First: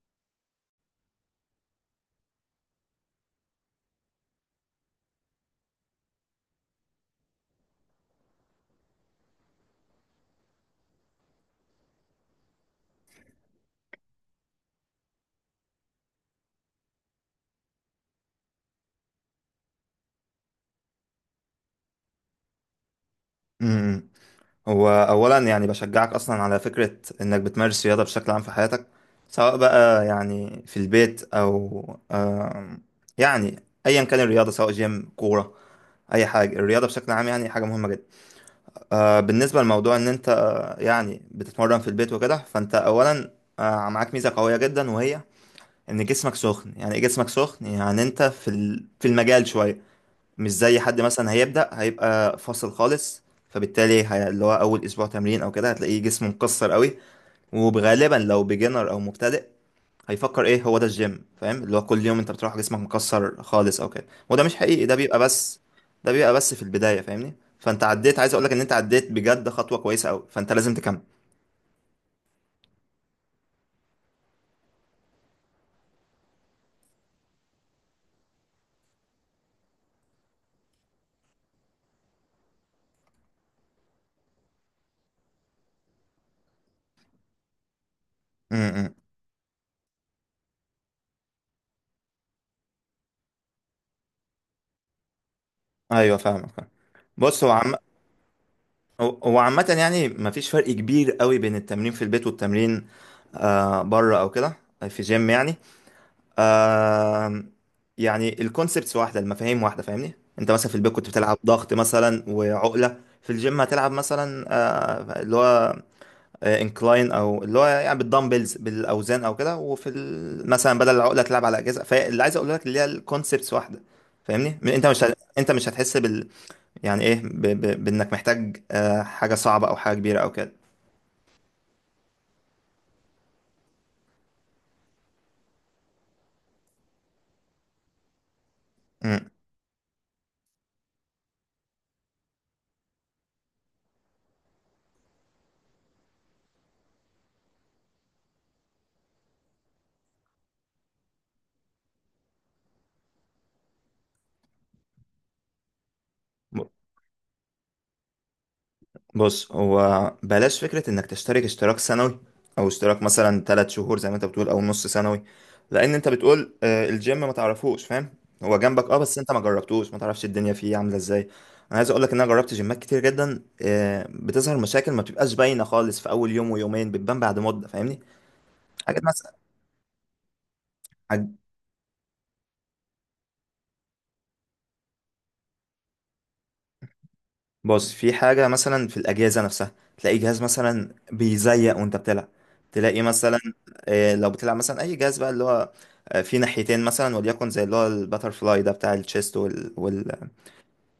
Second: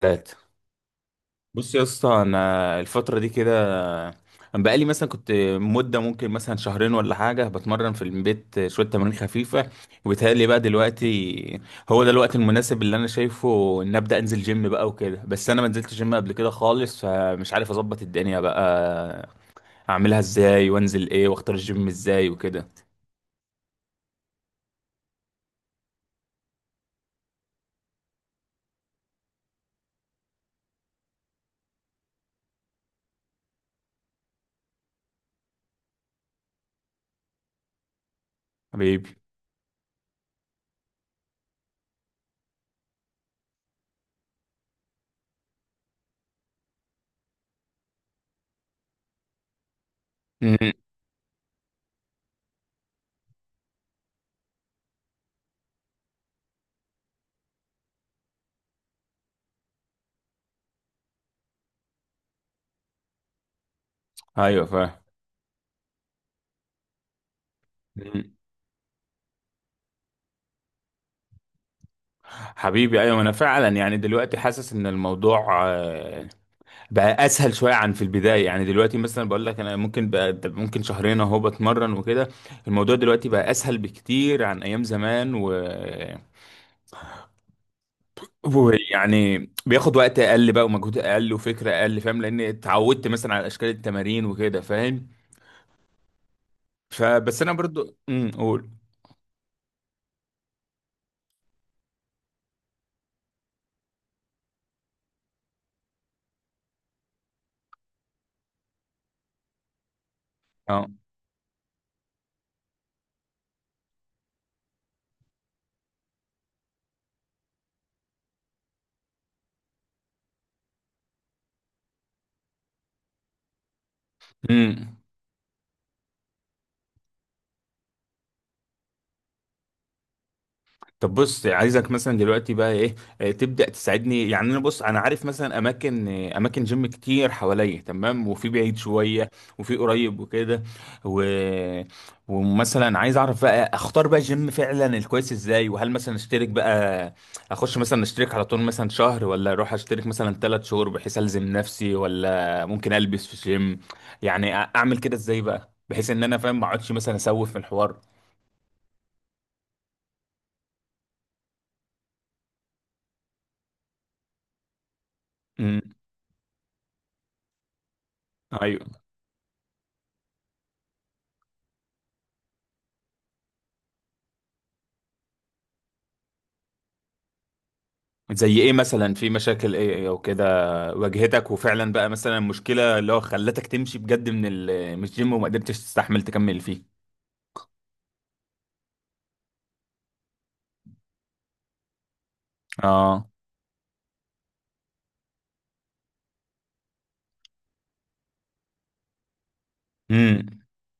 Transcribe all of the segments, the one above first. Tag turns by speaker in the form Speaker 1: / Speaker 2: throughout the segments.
Speaker 1: تلاتة. بص يا اسطى، انا الفتره دي كده. انا بقالي مثلا كنت مده ممكن مثلا شهرين ولا حاجه بتمرن في البيت شويه تمارين خفيفه. وبيتهيألي بقى دلوقتي هو ده الوقت المناسب اللي انا شايفه ان ابدا انزل جيم بقى وكده. بس انا ما نزلتش جيم قبل كده خالص، فمش عارف اظبط الدنيا بقى اعملها ازاي وانزل ايه واختار الجيم ازاي وكده.
Speaker 2: امم هو اولا، يعني بشجعك اصلا على فكره انك بتمارس رياضه بشكل عام في حياتك، سواء بقى يعني في البيت او آم، يعني، ايا كان الرياضه، سواء جيم، كوره، اي حاجه. الرياضه بشكل عام يعني حاجه مهمه جدا.
Speaker 1: حبيبي.
Speaker 2: بالنسبه لموضوع ان انت يعني بتتمرن في البيت وكده، فانت اولا معاك ميزه قويه جدا، وهي ان جسمك سخن. يعني إيه جسمك سخن؟ يعني انت في في المجال شويه، مش
Speaker 1: مم.
Speaker 2: زي حد مثلا هيبدأ هيبقى فاصل خالص. فبالتالي اللي هو أول أسبوع تمرين أو كده هتلاقيه جسمه مكسر قوي، وغالبا لو بيجنر أو مبتدئ هيفكر، إيه هو ده الجيم؟ فاهم؟ اللي هو كل يوم أنت بتروح جسمك مكسر خالص أو كده، وده مش
Speaker 1: ايوه،
Speaker 2: حقيقي،
Speaker 1: فاهم.
Speaker 2: ده بيبقى بس، ده بيبقى بس في البداية، فاهمني؟ فأنت عديت، عايز
Speaker 1: مم.
Speaker 2: أقولك إن أنت عديت بجد خطوة كويسة أوي، فأنت لازم تكمل.
Speaker 1: حبيبي، ايوه انا فعلا يعني دلوقتي حاسس ان الموضوع بقى اسهل شويه عن في البدايه. يعني دلوقتي مثلا بقول لك انا ممكن بقى ممكن شهرين اهو بتمرن وكده. الموضوع دلوقتي بقى اسهل بكتير عن ايام زمان و
Speaker 2: امم
Speaker 1: ويعني بياخد وقت اقل بقى ومجهود اقل وفكره اقل، فاهم؟ لان اتعودت مثلا على اشكال التمارين وكده، فاهم.
Speaker 2: ايوه، فاهمك فاهم.
Speaker 1: فبس
Speaker 2: بص،
Speaker 1: انا برضو، قول.
Speaker 2: هو عامة يعني مفيش فرق كبير قوي بين التمرين في البيت والتمرين بره او كده، في جيم يعني. آم، يعني الكونسبتس واحده، المفاهيم واحده، فاهمني؟ انت مثلا في
Speaker 1: اه.
Speaker 2: البيت كنت بتلعب ضغط مثلا وعقله، في الجيم هتلعب مثلا اللي هو انكلاين، او اللي هو يعني بالدمبلز بالاوزان او كده، وفي مثلا بدل العقله تلعب على اجهزه. فاللي عايز اقول لك اللي هي الكونسبتس واحده، فاهمني؟ انت
Speaker 1: امم.
Speaker 2: مش انت مش هتحس بال، يعني ايه، بانك محتاج حاجه صعبه او حاجه كبيره او كده.
Speaker 1: طب بص، عايزك مثلا دلوقتي بقى ايه. تبدأ تساعدني. يعني انا بص، انا عارف مثلا اماكن، جيم كتير حواليا، تمام؟ وفي بعيد شوية
Speaker 2: مم.
Speaker 1: وفي قريب وكده، و... ومثلا عايز اعرف بقى اختار بقى جيم فعلا الكويس ازاي، وهل مثلا اشترك بقى اخش مثلا اشترك على طول مثلا شهر، ولا اروح اشترك مثلا 3 شهور بحيث الزم نفسي، ولا ممكن البس في جيم. يعني اعمل كده ازاي بقى بحيث ان انا فاهم ما اقعدش مثلا اسوف في الحوار.
Speaker 2: بص، هو بلاش فكرة انك تشترك اشتراك سنوي، او اشتراك مثلا 3 شهور زي ما انت بتقول، او نص سنوي.
Speaker 1: امم.
Speaker 2: لان انت بتقول الجيم ما تعرفوش، فاهم؟ هو جنبك
Speaker 1: ايوه.
Speaker 2: اه، بس انت ما جربتوش، ما تعرفش الدنيا فيه عاملة ازاي. انا عايز اقولك ان انا جربت جيمات كتير جدا، بتظهر مشاكل ما بتبقاش باينة خالص في اول يوم ويومين، بتبان بعد مدة، فاهمني؟
Speaker 1: زي ايه
Speaker 2: حاجات
Speaker 1: مثلا؟ في
Speaker 2: مثلا،
Speaker 1: مشاكل ايه، إيه، او كده واجهتك وفعلا بقى مثلا مشكلة اللي هو خلتك تمشي بجد من الجيم وما قدرتش تستحمل تكمل فيه؟
Speaker 2: بص في حاجة مثلا في الأجهزة نفسها، تلاقي جهاز مثلا بيزيق وأنت بتلعب، تلاقي
Speaker 1: اه.
Speaker 2: مثلا، لو بتلعب مثلا أي جهاز بقى اللي هو فيه ناحيتين مثلا، وليكن زي اللي هو الباتر فلاي ده بتاع التشيست،
Speaker 1: امم.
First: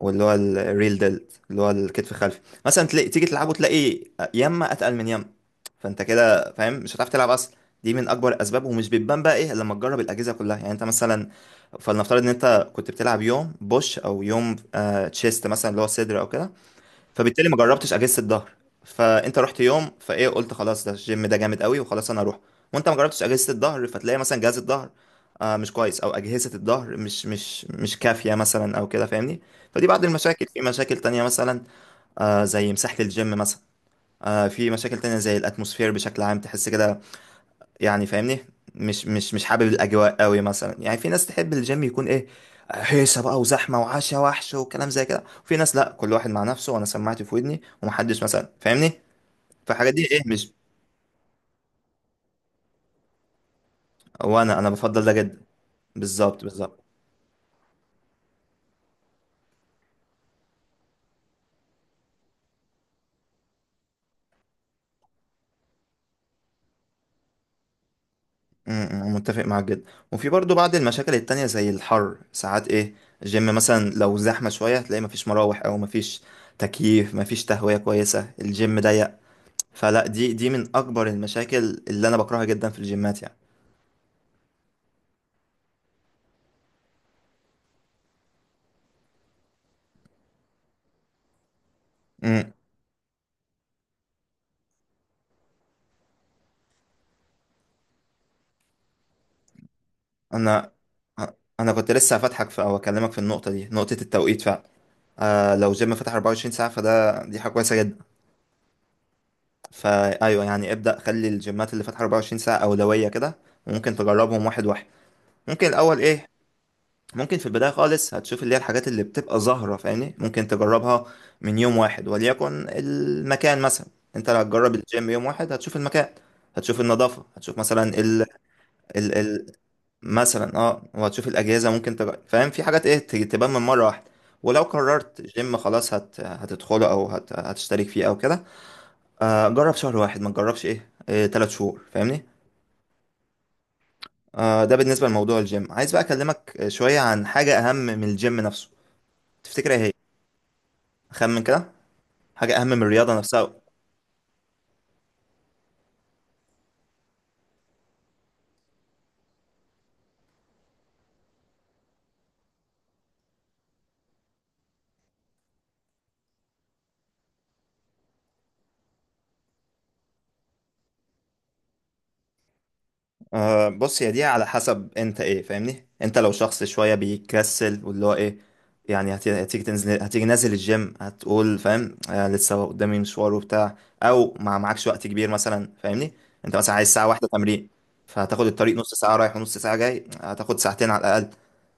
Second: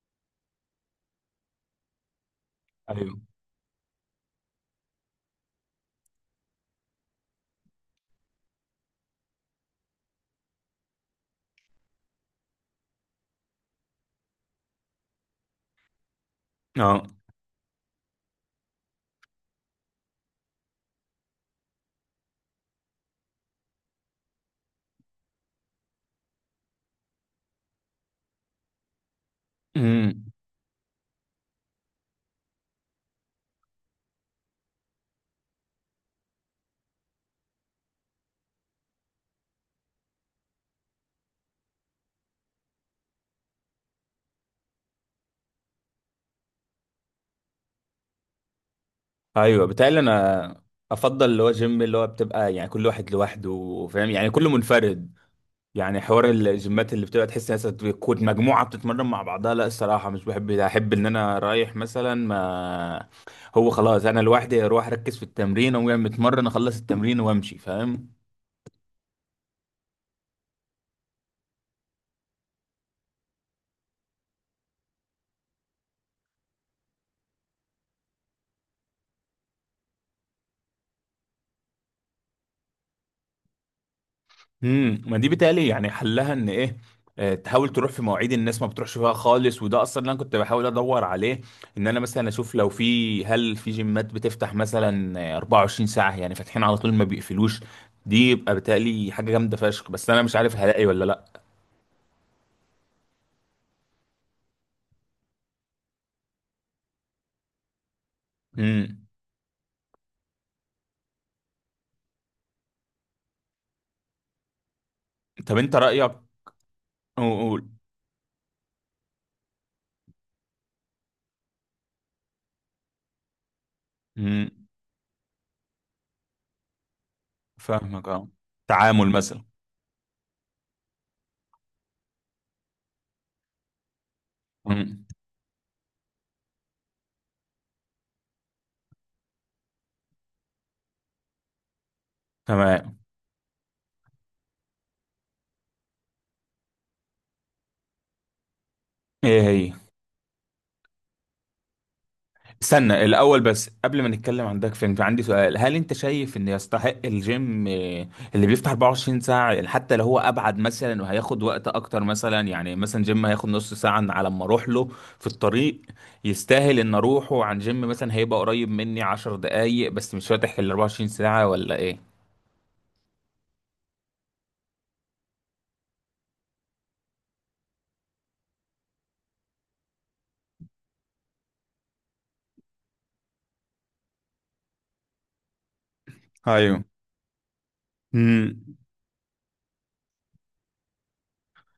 Speaker 2: واللي هو الريل ديلت، اللي هو الكتف الخلفي، مثلا تلاقي
Speaker 1: ايوه.
Speaker 2: تيجي تلعبه تلاقي يما أتقل من يما، فأنت كده فاهم مش هتعرف تلعب أصلا. دي من أكبر الأسباب، ومش بتبان بقى إيه إلا لما تجرب الأجهزة كلها. يعني أنت مثلا، فلنفترض إن أنت كنت بتلعب يوم بوش أو يوم تشيست مثلا، اللي هو صدر أو كده،
Speaker 1: اه.
Speaker 2: فبالتالي ما جربتش اجهزه الظهر، فانت رحت يوم فايه قلت خلاص ده الجيم، ده جامد قوي، وخلاص انا اروح، وانت ما جربتش اجهزه الظهر، فتلاقي مثلا جهاز الظهر مش كويس، او اجهزه الظهر مش كافيه مثلا او كده، فاهمني؟ فدي بعض
Speaker 1: امم.
Speaker 2: المشاكل، في مشاكل تانية مثلا زي مساحه الجيم مثلا، في مشاكل تانية زي الاتموسفير بشكل عام، تحس كده يعني، فاهمني؟ مش حابب الاجواء قوي مثلا. يعني في ناس تحب الجيم يكون ايه، هيصه بقى وزحمه وعشا وحش وكلام زي كده، وفي ناس لا، كل واحد مع نفسه، وانا سماعتي في ودني ومحدش مثلا، فاهمني؟
Speaker 1: ايوه،
Speaker 2: فالحاجات
Speaker 1: بتهيألي
Speaker 2: دي ايه مش،
Speaker 1: انا افضل اللي هو جيم اللي هو بتبقى يعني كل واحد لوحده، فاهم؟ يعني كله
Speaker 2: وانا انا بفضل
Speaker 1: منفرد.
Speaker 2: ده جدا.
Speaker 1: يعني حوار
Speaker 2: بالظبط بالظبط.
Speaker 1: الجيمات اللي بتبقى تحس ناس بتكون مجموعة بتتمرن مع بعضها، لا الصراحة مش بحب ده. أحب إن أنا رايح مثلا، ما هو خلاص أنا لوحدي أروح أركز في التمرين، أقوم جاي متمرن أخلص التمرين وأمشي، فاهم؟
Speaker 2: متفق معاك جدا. وفي برضو بعض المشاكل التانية زي الحر، ساعات ايه الجيم مثلا لو زحمه شويه، تلاقي مفيش مراوح، او مفيش تكييف، مفيش تهويه كويسه، الجيم ضيق. فلا دي دي من اكبر المشاكل اللي انا بكرهها جدا في الجيمات يعني.
Speaker 1: امم، ما دي بتهيألي يعني حلها إن إيه، تحاول تروح في مواعيد الناس ما بتروحش فيها خالص، وده اصلا اللي انا كنت بحاول ادور عليه. ان انا مثلا
Speaker 2: امم
Speaker 1: اشوف لو في هل في جيمات بتفتح مثلا، 24 ساعه يعني، فاتحين على طول ما بيقفلوش. دي يبقى بتهيألي حاجه جامده فشخ، بس انا مش عارف
Speaker 2: انا
Speaker 1: هلاقي ولا لا.
Speaker 2: انا كنت لسه هفتحك في او اكلمك في النقطه دي، نقطه التوقيت فعلا. لو جيم فتح 24 ساعه، فده دي حاجه كويسه جدا.
Speaker 1: امم.
Speaker 2: فايوه يعني، ابدا خلي الجيمات اللي فاتحه 24 ساعه اولويه كده، وممكن تجربهم واحد واحد.
Speaker 1: طب
Speaker 2: ممكن
Speaker 1: انت
Speaker 2: الاول
Speaker 1: رأيك؟
Speaker 2: ايه،
Speaker 1: قول،
Speaker 2: ممكن في
Speaker 1: قول.
Speaker 2: البدايه خالص هتشوف اللي هي الحاجات اللي بتبقى ظاهره، فاهمني؟ ممكن تجربها من يوم واحد، وليكن المكان مثلا، انت لو
Speaker 1: امم.
Speaker 2: هتجرب الجيم يوم واحد هتشوف المكان، هتشوف النظافه، هتشوف مثلا،
Speaker 1: فاهمك، اه. تعامل مثلا.
Speaker 2: مثلا اه، وهتشوف الاجهزه، ممكن فاهم؟ في حاجات ايه تبان من مره واحده. ولو
Speaker 1: امم.
Speaker 2: قررت جيم خلاص هتدخله، او هتشترك فيه او كده، جرب شهر واحد، ما تجربش ايه 3 شهور، فاهمني؟
Speaker 1: تمام.
Speaker 2: ده بالنسبه لموضوع الجيم. عايز بقى اكلمك شويه عن حاجه اهم من الجيم نفسه.
Speaker 1: ايه
Speaker 2: تفتكر
Speaker 1: هي؟
Speaker 2: ايه هي إيه؟ خمن كده، حاجه اهم من
Speaker 1: استنى
Speaker 2: الرياضه
Speaker 1: الاول
Speaker 2: نفسها.
Speaker 1: بس، قبل ما نتكلم عن داك، فين عندي سؤال. هل انت شايف ان يستحق الجيم، اللي بيفتح 24 ساعة، يعني حتى لو هو ابعد مثلا وهياخد وقت اكتر؟ مثلا يعني مثلا جيم هياخد نص ساعة على ما اروح له في الطريق، يستاهل ان اروحه عن جيم مثلا هيبقى قريب مني 10 دقايق بس مش فاتح ال 24 ساعة، ولا ايه؟
Speaker 2: بص، هي دي على حسب انت ايه، فاهمني؟ انت لو شخص شويه بيكسل، واللي هو ايه، يعني هتيجي تنزل، هتيجي نازل الجيم هتقول فاهم لسه قدامي مشوار وبتاع، او ما معكش وقت كبير مثلا، فاهمني؟ انت مثلا
Speaker 1: ايوه.
Speaker 2: عايز ساعه واحده تمرين، فهتاخد الطريق
Speaker 1: امم.
Speaker 2: نص ساعه رايح ونص ساعه جاي، هتاخد ساعتين على الاقل.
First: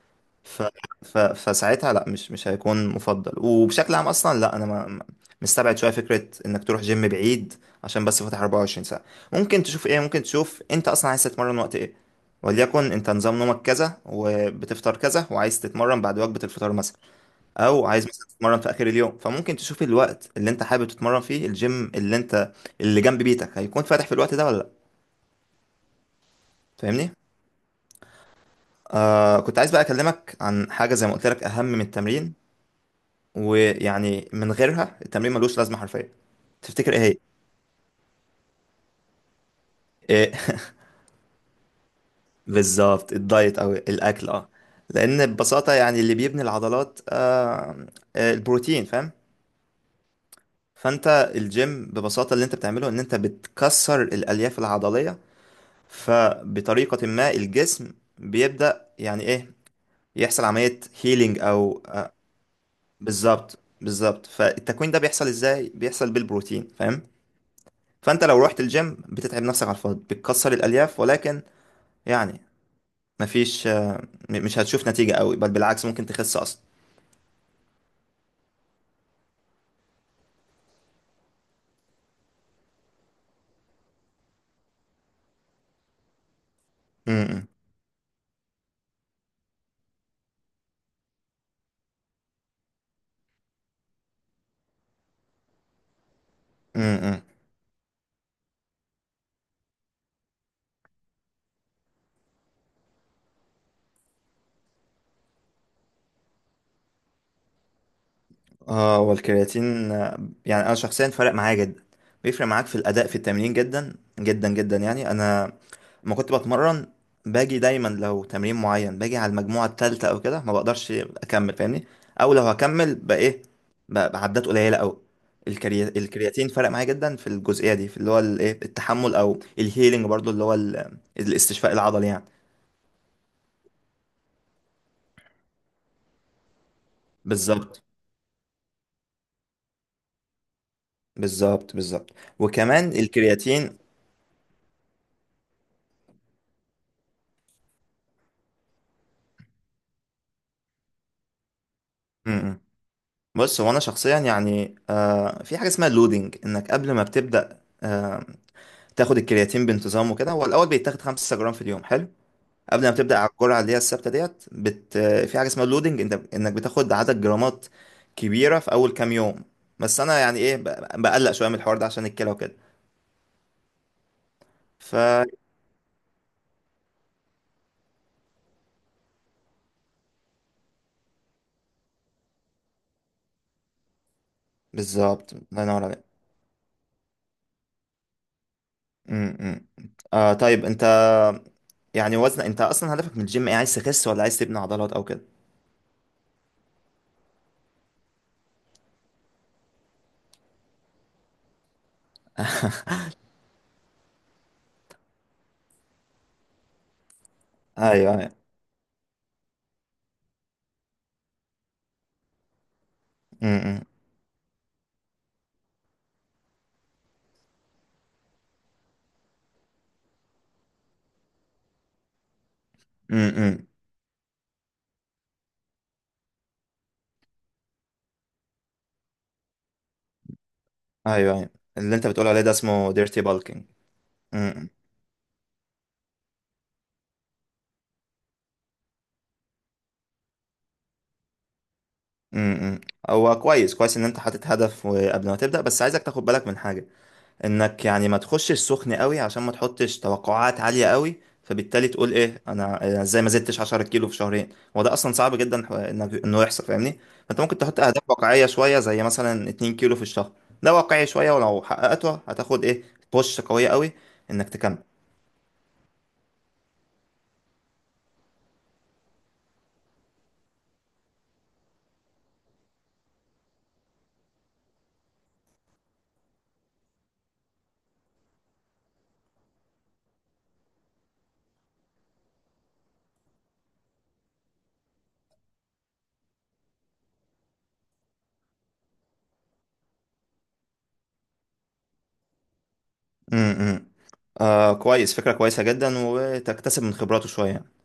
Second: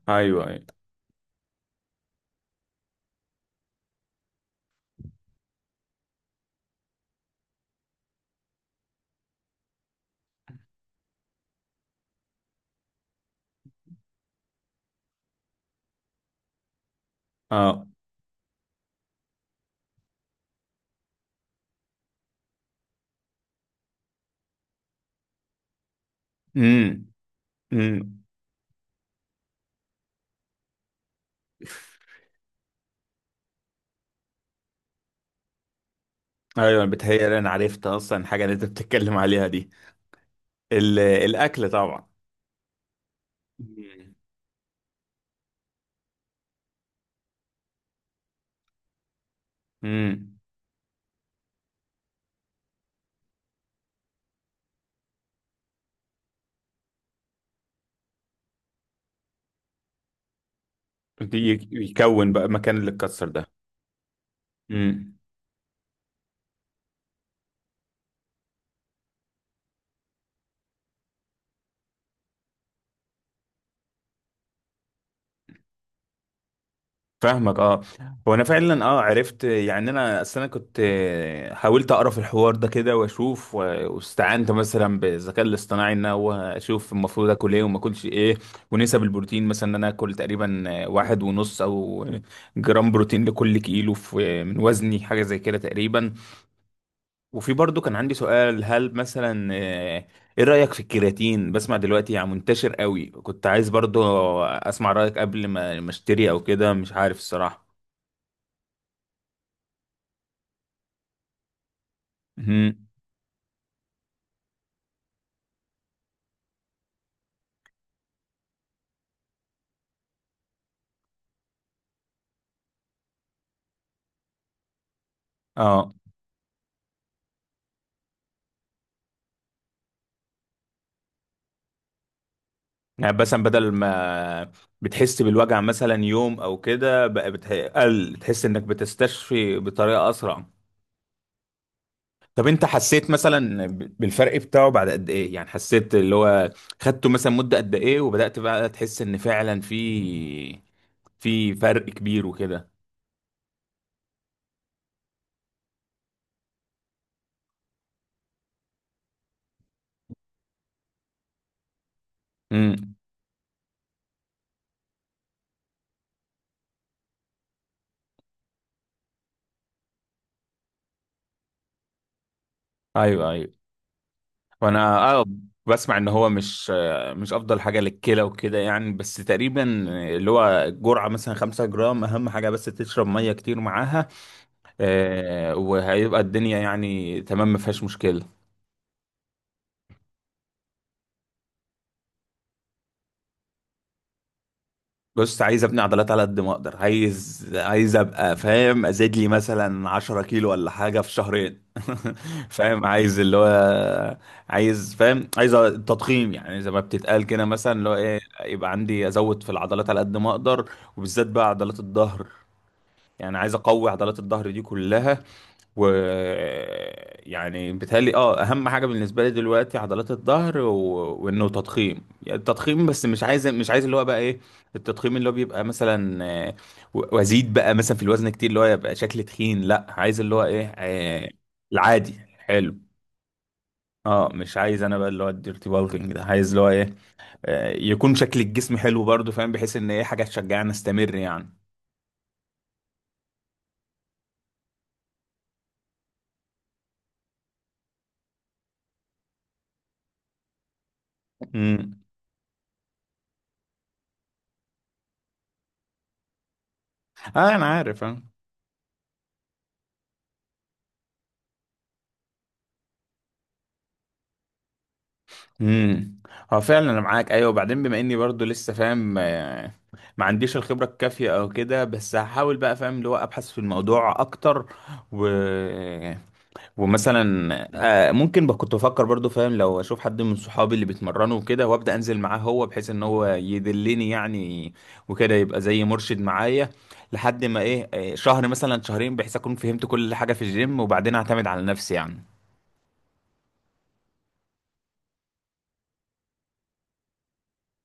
Speaker 1: ايوه،
Speaker 2: ف...
Speaker 1: ايوه.
Speaker 2: فساعتها لا، مش هيكون مفضل. وبشكل عام اصلا لا، انا مستبعد شويه فكره انك تروح جيم بعيد عشان بس فاتح 24 ساعه. ممكن تشوف ايه، ممكن تشوف انت اصلا عايز تتمرن وقت ايه، وليكن انت نظام نومك كذا وبتفطر كذا وعايز تتمرن بعد وجبه الفطار مثلا،
Speaker 1: اه.
Speaker 2: او عايز مثلا تتمرن في اخر اليوم، فممكن تشوف الوقت اللي انت حابب تتمرن فيه، الجيم اللي انت اللي جنب بيتك هيكون فاتح في الوقت ده ولا لا،
Speaker 1: امم.
Speaker 2: فاهمني؟
Speaker 1: امم.
Speaker 2: كنت عايز بقى اكلمك عن حاجه زي ما قلت لك اهم من التمرين، ويعني من غيرها التمرين ملوش لازمه حرفيا.
Speaker 1: ايوه،
Speaker 2: تفتكر ايه هي
Speaker 1: بتهيألي انا عرفت اصلا الحاجه اللي انت بتتكلم عليها دي.
Speaker 2: إيه؟
Speaker 1: الاكل طبعا.
Speaker 2: بالظبط، الدايت او
Speaker 1: امم.
Speaker 2: الاكل اه. لان ببساطه يعني اللي بيبني العضلات البروتين، فاهم؟
Speaker 1: امم.
Speaker 2: فانت الجيم ببساطه اللي انت بتعمله ان انت بتكسر الالياف العضليه، فبطريقه ما الجسم بيبدا يعني ايه، يحصل عمليه هيلينج او
Speaker 1: بيكون بقى مكان اللي اتكسر ده.
Speaker 2: بالظبط بالظبط. فالتكوين ده
Speaker 1: امم.
Speaker 2: بيحصل ازاي؟ بيحصل بالبروتين، فاهم؟ فانت لو رحت الجيم بتتعب نفسك على الفاضي، بتكسر الالياف ولكن يعني مفيش مش هتشوف نتيجة قوي، بل بالعكس ممكن تخس اصلا.
Speaker 1: فاهمك، اه. هو انا فعلا اه عرفت، يعني انا اصل انا كنت، حاولت اقرا في الحوار ده كده واشوف، واستعنت مثلا بالذكاء الاصطناعي ان هو اشوف المفروض اكل ايه وما اكلش ايه. ونسب البروتين مثلا ان انا اكل تقريبا، 1.5 او جرام بروتين لكل كيلو في من وزني، حاجه زي كده تقريبا.
Speaker 2: امم
Speaker 1: وفي برضو كان عندي سؤال، هل مثلا، ايه رايك في الكرياتين؟ بسمع دلوقتي يعني منتشر قوي، كنت عايز برضو اسمع رايك قبل ما اشتري او كده، مش عارف الصراحه.
Speaker 2: اه، والكرياتين يعني انا شخصيا فرق معايا جدا. بيفرق معاك في
Speaker 1: مهم.
Speaker 2: الاداء في التمرين جدا جدا جدا. يعني انا لما كنت بتمرن باجي دايما، لو تمرين معين باجي على المجموعه الثالثه او كده ما بقدرش اكمل، فاهمني؟ او لو هكمل بقى ايه بقى بعدات قليله قوي.
Speaker 1: اه.
Speaker 2: الكرياتين فرق معايا جدا في الجزئيه دي، في اللي هو الايه التحمل، او الهيلينج برضو اللي هو الاستشفاء العضلي يعني.
Speaker 1: يعني مثلا بدل ما بتحس بالوجع مثلا يوم او كده بقى
Speaker 2: بالظبط
Speaker 1: قل، بتحس انك بتستشفي بطريقه اسرع.
Speaker 2: بالظبط بالظبط.
Speaker 1: طب انت
Speaker 2: وكمان
Speaker 1: حسيت مثلا
Speaker 2: الكرياتين.
Speaker 1: بالفرق بتاعه بعد قد ايه؟ يعني حسيت اللي هو خدته مثلا مده قد ايه وبدات بقى تحس ان فعلا في فرق كبير
Speaker 2: م- م.
Speaker 1: وكده؟
Speaker 2: بص، هو انا شخصيا يعني في حاجه اسمها اللودنج، انك قبل ما بتبدا تاخد الكرياتين بانتظام وكده، هو الاول بيتاخد 5 جرام في اليوم حلو، قبل ما
Speaker 1: امم.
Speaker 2: بتبدا على الجرعه اللي هي الثابته. ديت بت في حاجه اسمها اللودنج، انت انك بتاخد عدد جرامات كبيره في اول كام يوم. بس انا يعني ايه بقلق شويه من الحوار ده عشان الكلى وكده.
Speaker 1: ايوه، ايوه.
Speaker 2: ف
Speaker 1: وانا اه بسمع ان هو مش افضل حاجه للكلى وكده يعني. بس تقريبا اللي هو جرعه مثلا 5 جرام اهم حاجه، بس تشرب ميه كتير معاها،
Speaker 2: بالظبط، الله ينور عليك.
Speaker 1: وهيبقى الدنيا يعني تمام ما فيهاش مشكله.
Speaker 2: م- م. طيب انت، يعني وزن، انت اصلا هدفك من الجيم ايه، عايز تخس ولا عايز تبني عضلات او كده؟
Speaker 1: بص، عايز ابني عضلات على قد ما اقدر. عايز، ابقى فاهم، ازيد لي مثلا 10 كيلو ولا حاجه في شهرين. فاهم؟ عايز اللي هو، عايز، فاهم، عايز تضخيم، يعني زي ما بتتقال كده مثلا، اللي
Speaker 2: ايوه
Speaker 1: هو ايه،
Speaker 2: ايوه.
Speaker 1: يبقى عندي ازود في العضلات على قد ما اقدر، وبالذات بقى عضلات الظهر. يعني
Speaker 2: م-
Speaker 1: عايز اقوي
Speaker 2: م.
Speaker 1: عضلات الظهر دي كلها. و يعني بيتهيألي اه اهم حاجه بالنسبه لي دلوقتي عضلات الظهر، وانه تضخيم. يعني التضخيم، بس
Speaker 2: م-
Speaker 1: مش عايز
Speaker 2: م.
Speaker 1: مش عايز اللي هو بقى ايه، التضخيم اللي هو بيبقى مثلا، وازيد بقى مثلا في الوزن كتير اللي هو يبقى شكل تخين. لا، عايز اللي هو ايه،
Speaker 2: ايوه ايوه. اللي انت
Speaker 1: العادي،
Speaker 2: بتقول عليه ده
Speaker 1: حلو.
Speaker 2: اسمه ديرتي بالكينج.
Speaker 1: اه، مش عايز انا بقى اللي هو الديرتي بالكينج ده. عايز اللي هو ايه، يكون شكل الجسم حلو برضه، فاهم؟ بحيث ان ايه، حاجه تشجعني استمر يعني.
Speaker 2: امم هو كويس كويس ان انت حاطط هدف قبل ما تبدا، بس عايزك تاخد بالك من حاجه، انك يعني ما تخشش سخن قوي، عشان ما تحطش توقعات عاليه قوي، فبالتالي
Speaker 1: امم.
Speaker 2: تقول ايه، انا أنا ازاي ما زدتش 10 كيلو في شهرين. هو ده اصلا صعب جدا، انك انه يحصل، فاهمني؟ فانت
Speaker 1: اه،
Speaker 2: ممكن
Speaker 1: انا
Speaker 2: تحط
Speaker 1: عارف.
Speaker 2: اهداف
Speaker 1: آه.
Speaker 2: واقعيه شويه، زي مثلا 2 كيلو في الشهر. ده واقعي شويه، ولو حققته هتاخد ايه بوش قويه قوي انك تكمل.
Speaker 1: امم. هو فعلا انا معاك، ايوه. وبعدين بما اني برضو لسه فاهم، ما عنديش الخبره الكافيه او كده، بس هحاول بقى، فاهم، اللي هو ابحث في الموضوع اكتر، و... ومثلا، ممكن بقى كنت بفكر برضو، فاهم، لو اشوف حد من صحابي اللي بيتمرنوا وكده وابدا انزل معاه هو، بحيث ان هو يدلني يعني، وكده يبقى زي مرشد معايا لحد ما ايه، شهر مثلا شهرين، بحيث اكون فهمت كل حاجه في الجيم وبعدين اعتمد على نفسي يعني.
Speaker 2: امم كويس، فكرة كويسة جدا، وتكتسب من خبراته شوية.